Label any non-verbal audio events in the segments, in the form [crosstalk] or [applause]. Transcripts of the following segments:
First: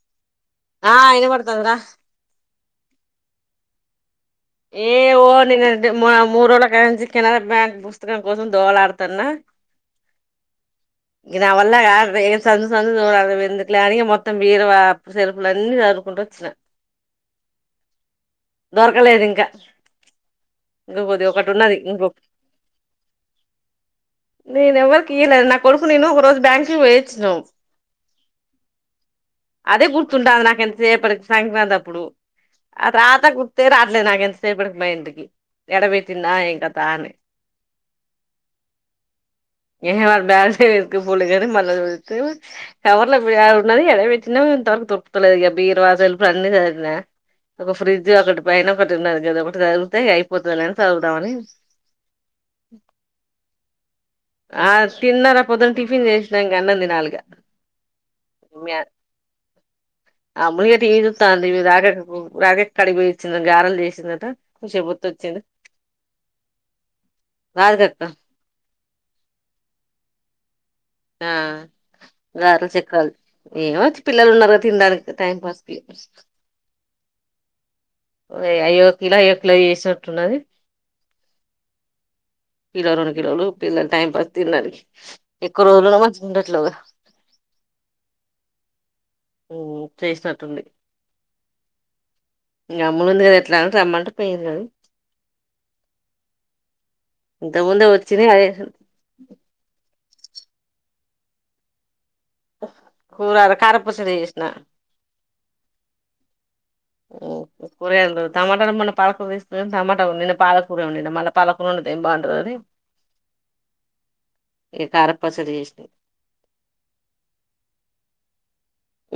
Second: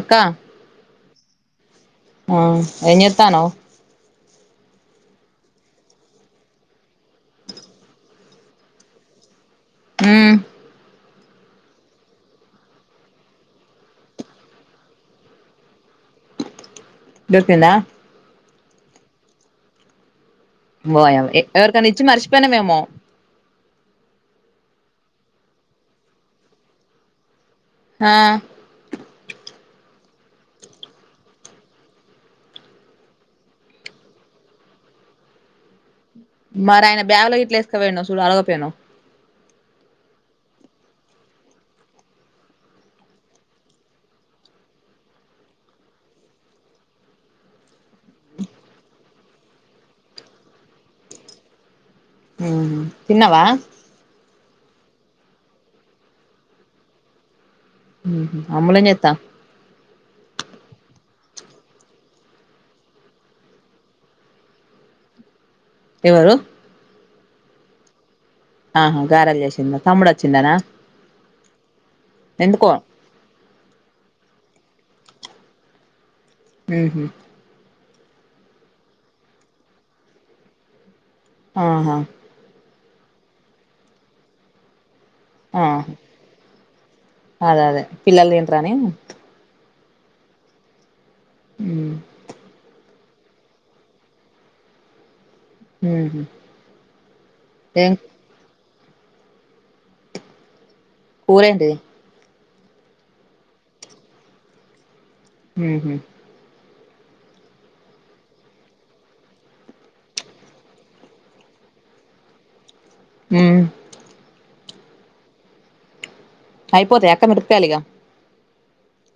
అక్కా ఆ ఇన బడతాంది రా ఉ ఎంజెత్తాన్నావ్ ఏ ఓ నేను మూడు రోజుల క నుంచి కెనరా బ్యాంకు పుస్తకం కోసం దోవలాడతన్న ఊ ఇంగ నా వల్ల సందు సందు చూడడము ఎందుకులే అని ఇంగ బీర్వా సెల్ఫులన్నీ సద్ కుంటు వొచ్చిన దొరికిందా దొరకలేదు ఇంకా ఇంగొగది ఓయమ్మ ఎ ఒకటి ఉన్నది ఎవరికన్నా ఇచ్చి ఇంగొకటి మర్చిపోయినవేమో నేను ఎవ కి ఈను నా కొడుకు నేను ఒఓ రోజ బ్యాంకి పొయొచ్చినాం హా అదే గుర్తుంటాంది నాకెంతసేపటి సంక్రాంతి అప్పుడు ఆ తర్వాత గుర్తే రావట్లేదు నాకెం ఎంత సేపటికి మైండ్ కి యాడో వెట్ మరి ఆయన బ్యాగులో గిట్ల ఏసుకుపొయోన్నొ సూడు అడగయిపోయినావ్ ఏ హ వాడు బ్యాగులో ఎసుకుపోలెగాని [unintelligible] ఇంతవరకు తొరకతలేదు ఇక బీర్వా సెల్ఫు లు అన్నీ సర్దినా ఒక ఫ్రిడ్జ్ ఫ్రిజ్ ఒకటి పైన ఒకటి ఉన్నది గదొక్కటి సర్దుతే అయిపోతుంది లే అని చదువుదామని ఉ తిన్నవా ఆ తిన్నారా పొద్దున టిఫిన్ చేసినా ఇంక అన్నం దినాలి ఇగ ఊహు అమ్ముళేం జేత్తా అమ్ములు ఇగ టీవీ జూత్తాంది రాజెక్కకు రాజెక్క కాడికి బొయొచ్చింది గారెలు జేసింది అన్ త కొస్సేపు వొత్తొచ్చింది ఎవరు రాది కక్క ఆహా గారేలు జేసిందా తమ్ముడు వచ్చిండన ఆ గారెలు చక్రాలు ఏమో పిల్లలు ఉన్నారు గద తిన్ డానికి టైం పాస్కి ఊహు ఏ అయొ కిలో అయొ కిలో చేసినట్టున్నది ఆహా పిల రెండు కిలోళు పిల్లలు టైం పాస్ తిండానికి ఆ [unintelligible] అదే అదే పిల్లలు తింటరని చేసినట్టుంది ఊ ఇంక అమ్ములు ఉంది గదా ఎట్లా రమ్మంటె పొయింది గదు ఉహు ఇంతకు ముందె ఏం వచ్చింది [unintelligible] కూరేంది కూర కారం పచ్చడి జేసినా ఊహు ఓ కురేందో టమాటాలు మొన్న పాలకూర దీసుకున్నాను టమాటా ని పాలకుర వొండిన మళ్ళ పాలకూర వండితే ఏం బాగుంటుందని ఊమ్ ఇ కారం పచ్చడి చేస్తి అయిపోతాయ అక్క మిరపకాయాలు ఇగా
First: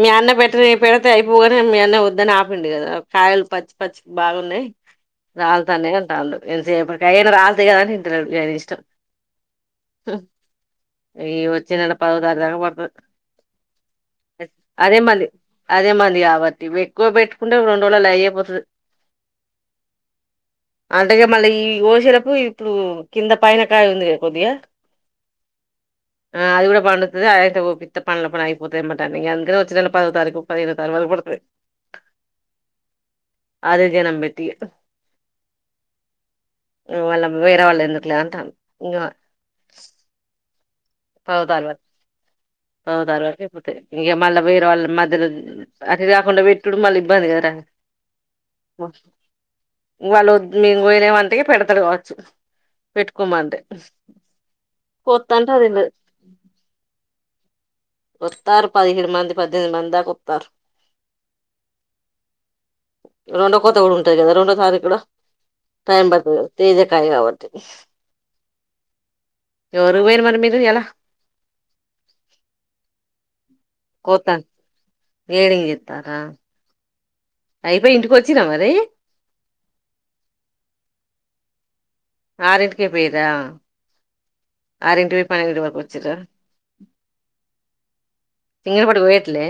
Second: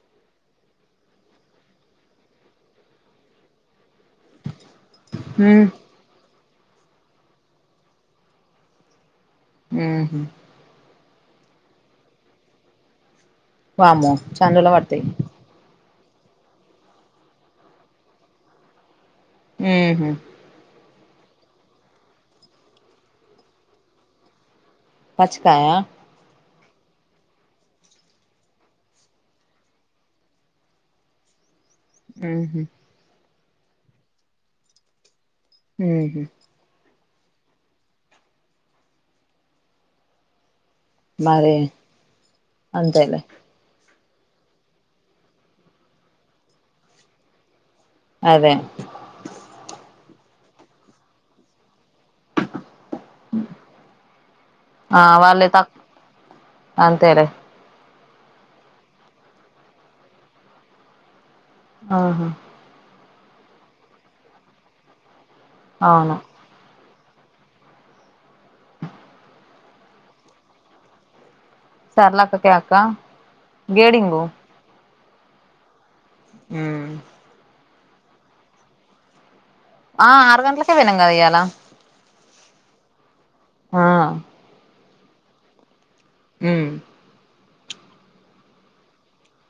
మీ అన్న పెట్టని పెడితే అయిపోగానే మీ అన్న వద్దని ఆపిండు గదా కాయలు పచ్చి పచ్చి బాగున్నాయి ఉమ్ రాలతాన్నాయ్ అంటాండు ఎంతసేపటికి అయ్యాక రాలత కదా ఇంట లేదు ఆయన ఇష్టం ఊహు ఈ వచ్చే నెల పదో తారీఖు దాకా పడుతది వామ్మో చాన్ రోజులకు అదే పడతాయి మంది అదే మంది కాబట్టి ఎక్కువ పెట్టుకుంటే రెండు రోజులల్లో అయేపోతది మ్మ్ హ్ అంటే ఇగా మళ్ళీ ఈ గోశెటప్పుడు ఇప్పుడు కింద పైన కాయ ఉందిగా కొద్దిగా పచ్చకాయా ఆ అది కూడా పండుతది అది గూడా కోపిత్తా పండ్లు అయిపోతయి మొత్తం అందరు వచ్చి నన్ను పదవ తారీకు పదిహేను తారీఖు వరకు పడుతాయి మ్మ్ హ్హ్ ఆదే జనం పెట్టి ఇగా మ్హ్హ్ వాళ్లు వేరే వాళ్ళు ఎందుకు లే అంటాళ్లు ఇంగా పదో మరి తారీఖు వరకు పదో అంతేలే తారీఖు అయిపోతది ఇగా ఇంకా మళ్ళీ వేరే వాళ్ళ మధ్యలో అటు ఇటు కాకుండా పెట్టుడు మళ్ళీ ఇబ్బంది కదారా అదే వాళ్ళ ఒడ్లు మేం పోయిన అంటే ఇగా పెడుతడు కావచ్చు పెట్టుకోమంటే ఆ వాళ్ళే కొత్తంటే తక్ అయిద్ది అంతేలే వత్తాన్రు పదిహేడు మంది పద్దెనిమిది మందిదాకా వత్తాన్రు ఆహా రెండో కొత కూడా ఉంటది కదా రెండో తారీఖు కూడా టైం అవును పడుతుంది తేజ కి కలువ బట్టి ఎవరు పోయిన్రు మరి మీరు ఇయ్యాల సర్లాక్క కే అక్క గేడింగ్ గెడింగ్ చేత మ్మ్ హ్ అయిపోయి ఇంటికి వచ్చిన్రా మరి ఆ ఆరు గంటలకే పోయినం కదా ఇయ్యాలా ఆరింటికే పోయన్రా ఆరింటికి పోయి పన్నెండు ఇంటికి ఉ తింగల పాటు పోయట్లే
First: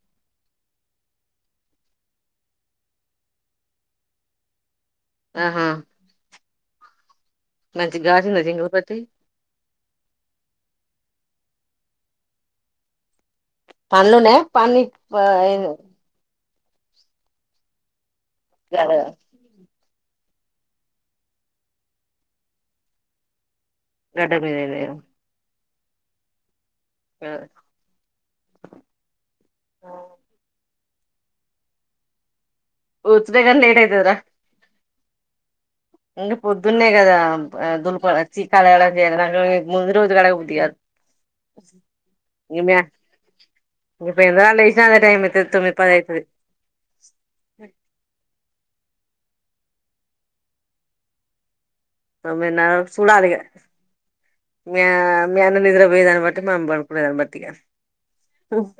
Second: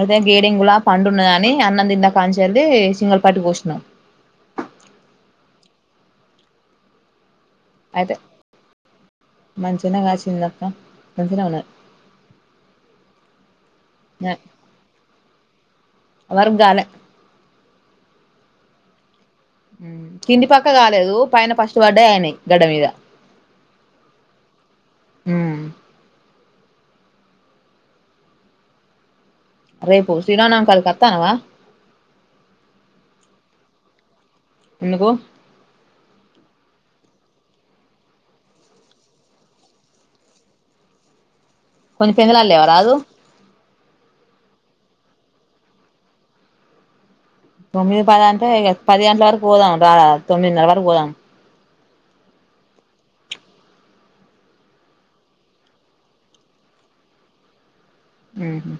అంటే గేడంగ్ లా పండువున్నదని అన్నం తిన్న కాంచెల్లి సింగల్పాటి పోసినం ఆహా మంచి అయితే గాసిందా చింగడి పట్టి మంచినే కాసిందక్క మంచిగానే ఉన్నది పండ్లు ఉన్నాయా వర్గాలు గలవు కింది పక్క కాలేదు పైన ఫస్ట్ పడ్డయ్ అయినయ్ గడ్డ మీద గడ్డ మీద అయినయా ఉ ఆ తనవా ఊడ్చుడే గానీ లేట్ అయితదిరా ఎందుకు ఇంకా పొద్దున్నే కదా దులుపడం ఛీ కడగడం చేయ ముందు రోజు కడగ బుద్ది కాదు కొంచెం పెందలాకాడ లేవరాదు ఆ లేసినా అదే టైమ్ అయితది తొమ్మిది పదైతది తొమ్మిది పది అంటే ఇగ పది గంటల వరకు పోదాం రా తొమ్మిదిన్నర వరకు పోదాం తొమ్మిదిన్నరవరకు చూడాలి ఇగా మీ అన్న నిద్ర పోయే దాన్ని బట్టి మా అమ్మ అనుకునే దాన్ని బట్టి ఇక మ్మ్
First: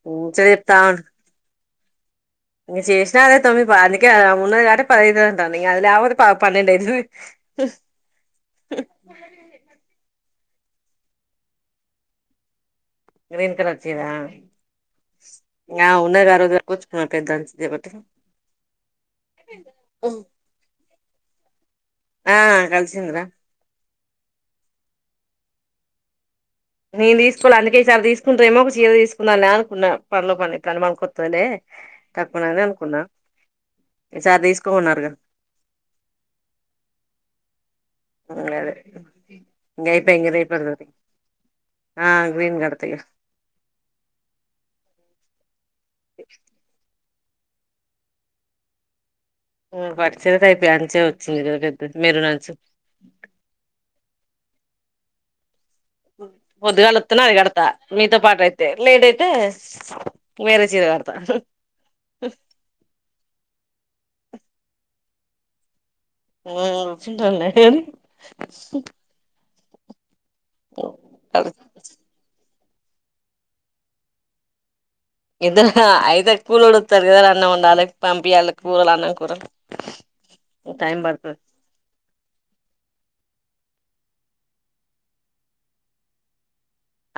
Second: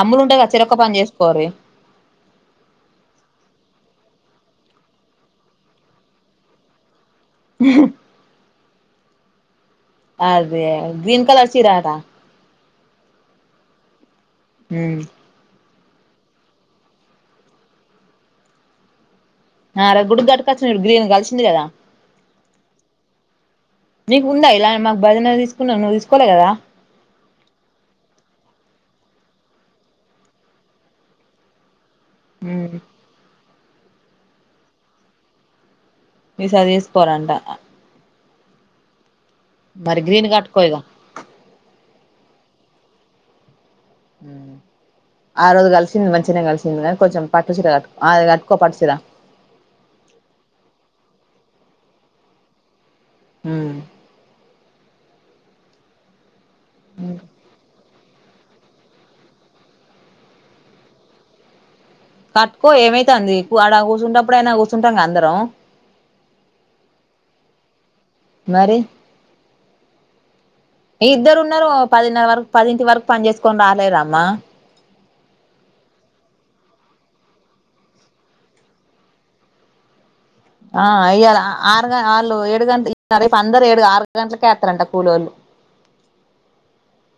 అమ్ములు ఉండే ముచ్చట కదా చెరొక్క పని చేసుకోన్రి ఇంగ చేసిన అదే తొమ్మి పా అందుకే ఆ మూన్నది కాబట్టే పది అయితది అంటన్న గది లేపోతే ప పన్నెండు అయితది అదే గ్రీన్ కలర్ చీర టా గ్రీన్ కలర్ చీర ఉమ్ ఆ ఉన్నదిగా ఆరోజ్ కట్టకచుకున్న పెద్ద అంచ్ ఒకటి ఆ రో గుడి క్ గటకచ్చినపు డు గ్రీన్ కలిసింది కదా ఆ కలిసిందిరా నీకుందా ఇలా మాకు భజన తీసుకున్నా నువ్వు తీసుకోవలే కదా నేను తీసుకోలే అందుకే ఈసారి తీసుకుంటే ఏమో ఒక చీర తీసుకుందాలే అనుకున్నా పనులో పని ఇట్లాన్ టికి పనికోత్తలేే తక్కువనని అనుకున్నా ఈ సారి తీసుకో మన్నారుగా ఈసారి తీసక పోరంటా ఉమ్ గదే గయితే ఇంగ గ్రీన్ రేపే కట్టుకో ఇగ [unintelligible] ఆ గ్రీన్ గడ్ తగా ఆ రోజు కలిసింది మంచిగానే కలిసింది కానీ కొంచెం పట్టు సీర కట్టు ఆ అది కట్టుకో పట్టు సీర ఉమ్ పట్టు చీరకయితే అంచే వచ్చింది కదా పెద్దది మేరునన్ చ్చు ఉమ్ పొద్దుగాలతున్నా అది కడతా మీతో పాటఅయితే లేట్ అయితే వేరే చీర కడతా కట్టుకో ఏమైతన్ ది ఆడ కూర్చుంటప్పుడుైనా కూర్చుంటాం గా అందరం ఉమ్ కూర్చుంటంలే గాని మరి ఇద్దరు ఉన్నారు పదిన్నర వరకు పదింటి వరకు పని చేసుకొని రాలేర అమ్మా ఇద్దరు అయితే కూలొడొత్తాడు కద అన్నం వండాలె పంపియాలే కులోల్లా అన్నం కూర ఆ అయ్య ల ఆరు గ ఆళ్ ఏడు గంట రేపు అందరు ఏడుగా గంటలకే ఎత్రంటా కూలోళ్ళు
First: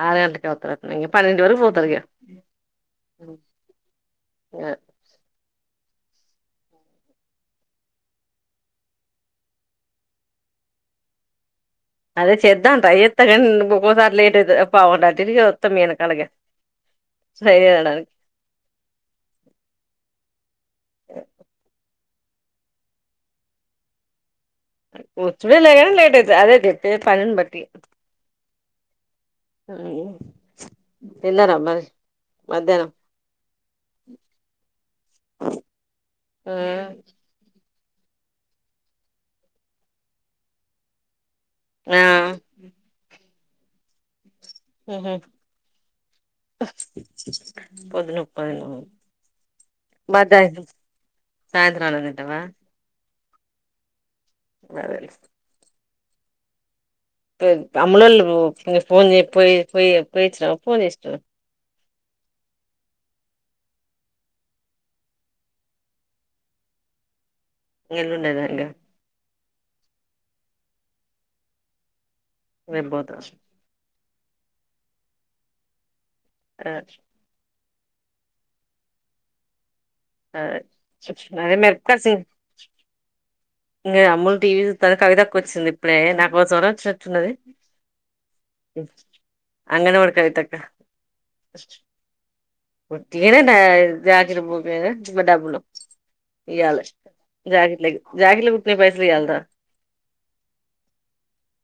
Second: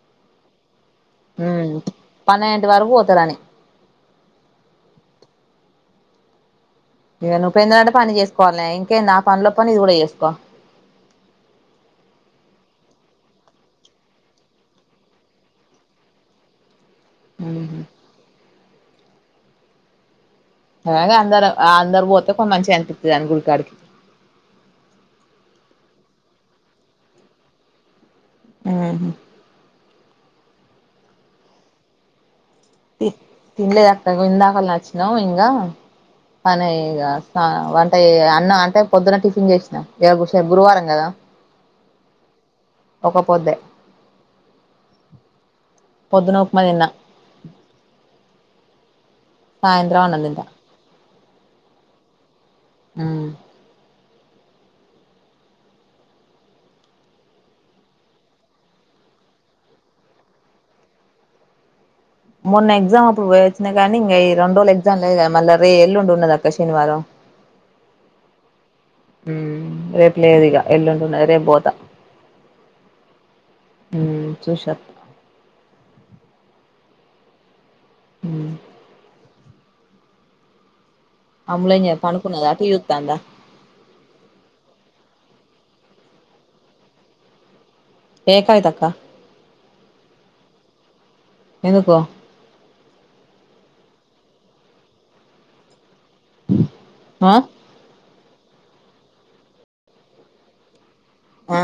ఆరు గంట్లకే వత్తరన్ గ పన్నెండు వరు ఉమ్ పోతరిగ పన్నెండింటి వరకు పోతారని ఇగ నువ్ పెందుగంటే పని చేసుకోవాల్నె ఇంకేన్ ది ఆ పనిల పని ఇది కూడా చేసుకో అదే చేద్దామ్ ట్రై చేత్తా కానీ ఒక్కోక్ సారి లేట్ అయిత పావ్ గంట అటుఇటు వత్తం మీ ఎనకాలగ సైరే డానికి ఎలాగో అందరు అందరు పోతే కొ మంచిగా అనిపిత్తది దని గుడికాడికి వచ్చుడేలే గాని లేట్ అయితది అదే జెప్పేది పనిని బట్టి ఉమ్మ్ ఈ తిన్నారమరి తి తిన్లేదక్క ఇందకనే వచ్చినమ్ ఇంగా పనైయ్ గ సా వన్ టయ్ అన్న అంటే పొద్దున్న టీఫిన్ చేసినా ఇగ గు ర్సే గురువారం కదా ఆ కో పోద్దె ఉమ్ హు తిన్నా పొద్దున ఉప్మా తిన్న సాయంత్ర మ్ అన్నమ్ తింట సాయంత్రం అన్నం తింటవా ఉమ్ నా దెల్స్ అమ్ములోలు ఫోన్ జేయ్ పోయ్ పోయ్ పోయో చ్చినవా ఫోన్ చేసినావ మొన్న ఎగ్జామ్ అప్పుడు వోయి వచ్చిన గానీ ఇంగ ఈ రెండ్రోజులు ఎగ్జమ్ లేదు కద మళ్ళా రే ఎల్లుండి ఉన్నదక్క శనివారం ఎల్లుండేనా ఇంగ రేపు లేదు ఇక ఎల్లుంటున్నది రేపు పోతా రేప్ పోత ఊ చూసత్ ఆ ఊ సరే అమ్ములు ఏం చే [unintelligible] పనుకున్నదా టీవీ చూత్తాందా అమూల్ టీవీ చూస్తుంది వచ్చింది ఇప్పుడే నాకుసం వచ్చినట్లున్నది. ఏ కవిత అక్క అంగణవాణి కవిత అక్క ఎందుకో వాటిగానే జగిర బోగానే డబ్బులు ఇయల ఆ జాగిట్లేకి జాకెట్లు కుడితే పైసల్ ఇయాల్న ఆ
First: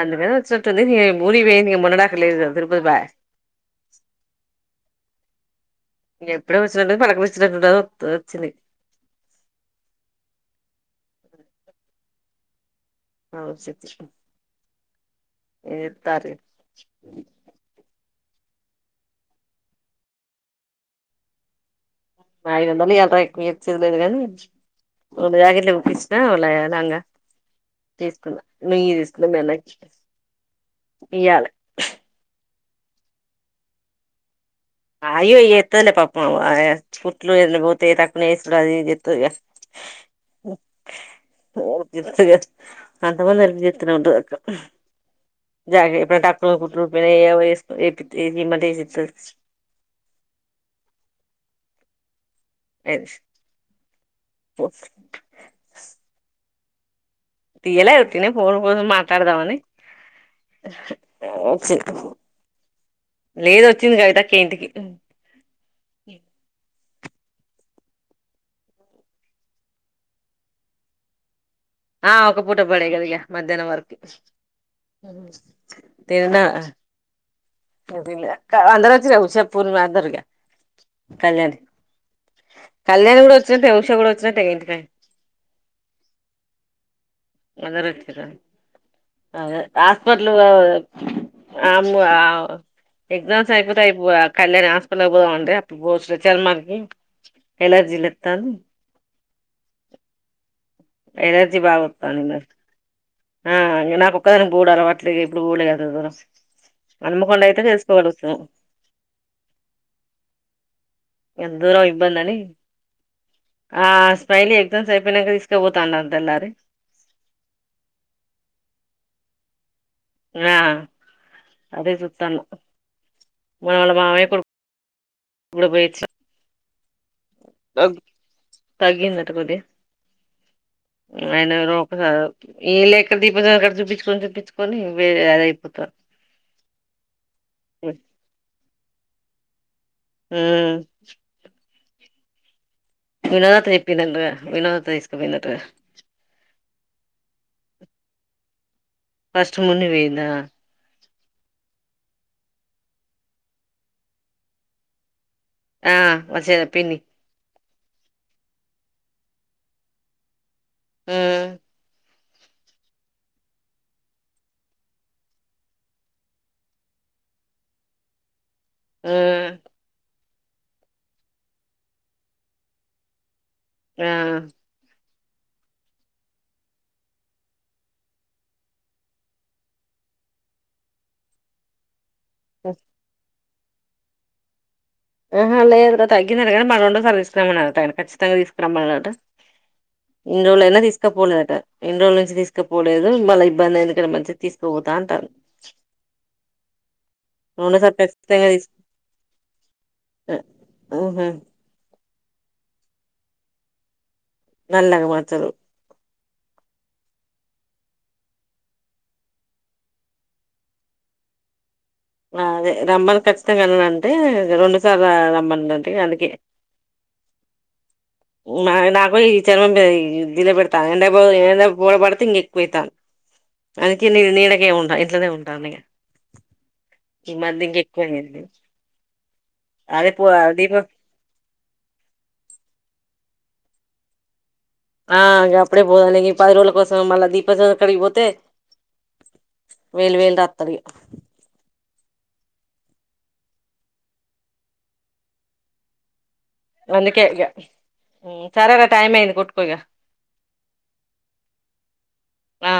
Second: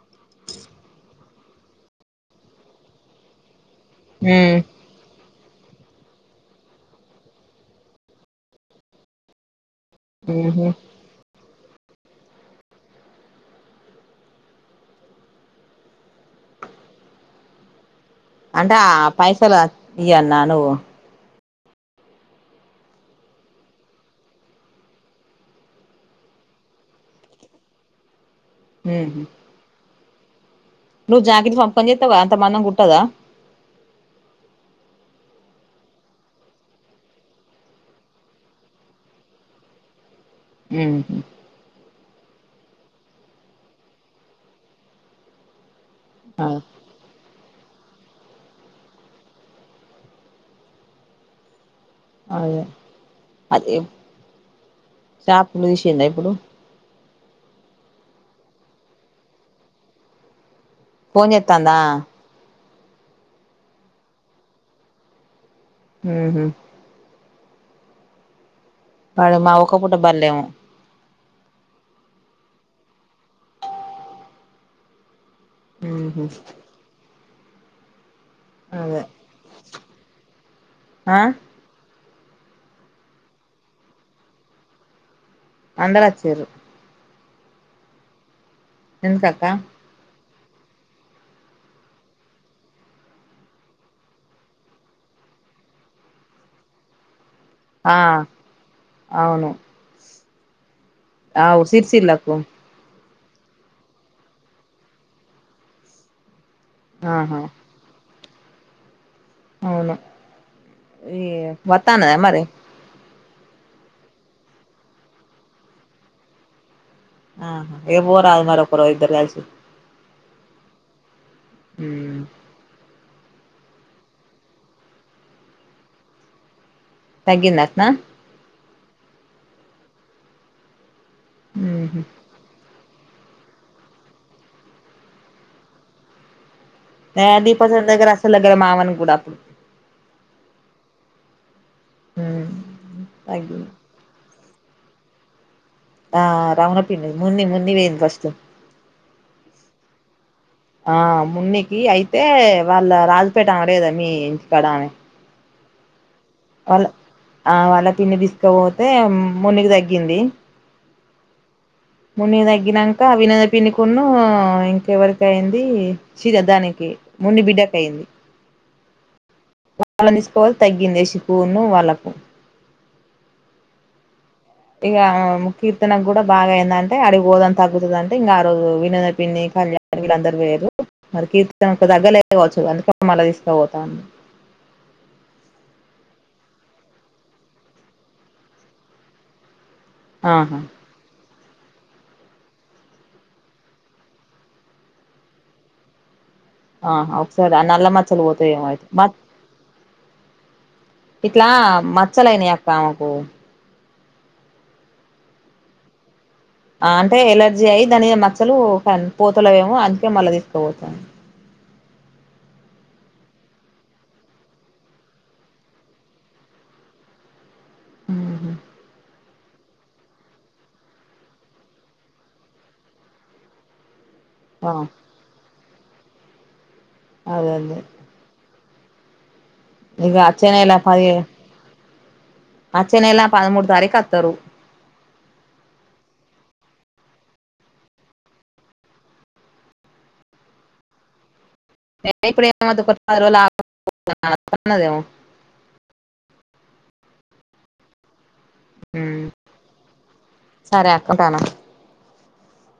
అందుకని వచ్చినట్లున్నదిటు మూడికి పోయినాదిగా మున్నడాకలేదు అదురుపా ఊ ఎప్పుడో వచ్చి పలకరించట త్ వచ్చింది ఊహా అ స ఇతారు అంటే ఆ పైసలు ఇయాల్న నువ్వు ఐదుందాలుయలరా ఎక్కువ ఇచ్చేదిలేదు కానీ వాళ్ళ జాకెట్లు కుచ్చిన వాళ లాంగా తీసుకున్నా లుగీ ఉహు తీసుకున్న మీ అన్నకి నువ్వు ఇయ్యాలే జాకెట్టు ఫంకని చెత్తావా అంత మందం గుట్టదా అయ్యో ఎతునే పాపమా కుుట్లు అన్నపోతే తకున వేసుడు అది ఇది ఎతుది ఉహు అంత మంది హెల్ప్ చేతనే వుంటనక్క జాగప్పు కుట్లు [unintelligible] ఏమియంటి ఏసిస్తాది. అదే అదే చేపలు తీసిందా ఇప్పుడు తీయలే యుతనే పోన్ ఫన్ మాట్లాడదావని ఫోన్ చేతంద లేద వచ్చింది కవితక్క ఇంటికి ఊహు వాడు మా ఒక పుటబర్లేము ఆ ఒక పూట పడేగలిగా మధ్యాహ్నం వరకు ఆ అదిలా అంధ్రా చ రావుషా పూర్ణ దర్గ ఆ కళ్యాణ కళ్యాణి కూడా వచ్చినే ఉష కూడా వచ్చిన తెగంటి అందరు వచ్చిలు నగరచ్చర ఎందుకక్క అదే ఆస్పిటల్ అమ్ ఎగ్జామ్స్ అయిపోతేయిపో కళ్యాణ్ హాస్కల్యి పోదామండి అప్పుడు పోస్చారు మార్కి ఆ ఎలర్జీలత్తా అంది అవును ఎలర్జీ ఆవు బాగా వత్తాంది సిర్సిల్లకు మరి ఆ నాక ఒక్కదానికి బూడాల అట్లే ఇప్పుడు బూడ కదదుర ఆహా మనుమకొండ అయితే చేసుకోగలుగుచ్చు అవును ఈ ఎంత దూరం వతాన ఇబ్బందని మరి ఆ స్మైలీ ఎగ్జామ్ అయిపోయాక తీసుకుపోతా అంటున్నది ఆ ఏ పోరాదు మారప ఇధరు కల్సి ఆ అదే సుతాన్నా మనవళ మామే కొడు ప్పుడు పోయిచ్చ తగ్గిందంటన తగ్గిందట కొది ఆయన ఉహు ఒకసారి ఈ లే ఎక్కడ దీపించ అక్కడ చూపించుకొని చూపించుకొని వేరే అదయిపోతారు [unintelligible] హ్మ్మ్ హ్మ్మ్ వినోద తె తీప్పిందింట వినోద తె తీసుకు పయిందింట ఆ రౌన పిన్న మున్నిి మున్నిి పోయింది ఫస్ట్ ఫస్ట్ మున్ని పోయిందా ఆ మున్నికి ఐదు యే వాళ్ళ రాజపేట అక్కడేదా మీ ఇంటికాడమె ఆ మచ్చేద పిన్నీ అలా పిండి తీసుకపోతే మునికి తగ్గింది ఆ మున్ని తగ్గినక వినద పిన్నికును ఇంకెవరిక అయింది చిర దానికి మున్ని బిడ్డకు అయింది హ్మ్మ్ తగ్గింది యాసికుూను వాళ్ళకు ఆ కీర్తనకు కూడా బాగా ఏందంటే అడిగి గోదం తగ్గుతుంది అంటే ఇంకా ఆ రోజు వినోద పిండి కళ్యాణ వీళ్ళందరుూ పోయిరు మరి కీర్తన తగ వచ్చు అందుక మళ్ళా తీసుక పోతాను ఆహా లేదు తగ్గంది కానీ మనండ సర్దివికున్నాామన్నారు తగని ఖచ్చితంగా తీసుకురాం మ ఇన్ని ఆహా రోజులు అయినా తీసుకపోలే ఇన్ని రోజుల నుంచి తీసుకుపోలేదు మళ్ళ ఇబ్బంది అయింది కంట మంచిగా తీసుకోపోతా అంటారు ఆ ఒక సరీ అ నల రెండోసారి మచ్చలు ఖచ్చితంగా పోతాయి తీసుకు ఏమో ఊహు ఇట్లా మచ్చలయినయి అక్క ఆమెకు నల్లని మచ్చలు అంటే ఎలర్జీ అయ్యి దాని మచ్చలు పోతలవేమో అందుకే మళ్ళా తీసుకోవచ్చ అదే రమ్మని ఖచ్చితంగాన్నా అంటే రెండుసార్లు రమ్మనుంటే అందుకే మా నవీ చర్మం దల పెడతాను ఎండ ఎండ పోల పడితే ఇంక ఎక్కువవుతాను అ కి నీడకే ఆ ఉంటా ఇట్లనే ఉంటా అ ఈ అదే మంత్ ఇంక అదే ఎక్కువయంది ఇక అచ్చనే ఎలా పది అచ్చనే ఎలా పదమూడు తారీఖ అత్తారు ఆ అప్పుడే పోదాంిక పది రోజుల కోసం మళ్ళా దీప చం కడిగిపోతే వేలు వేలు రాత్రడి [unintelligible] అందుకే అడిగా సరార టైమ్ అయింది కుట్కోగా సరే అక్క ఉంటాను ఆ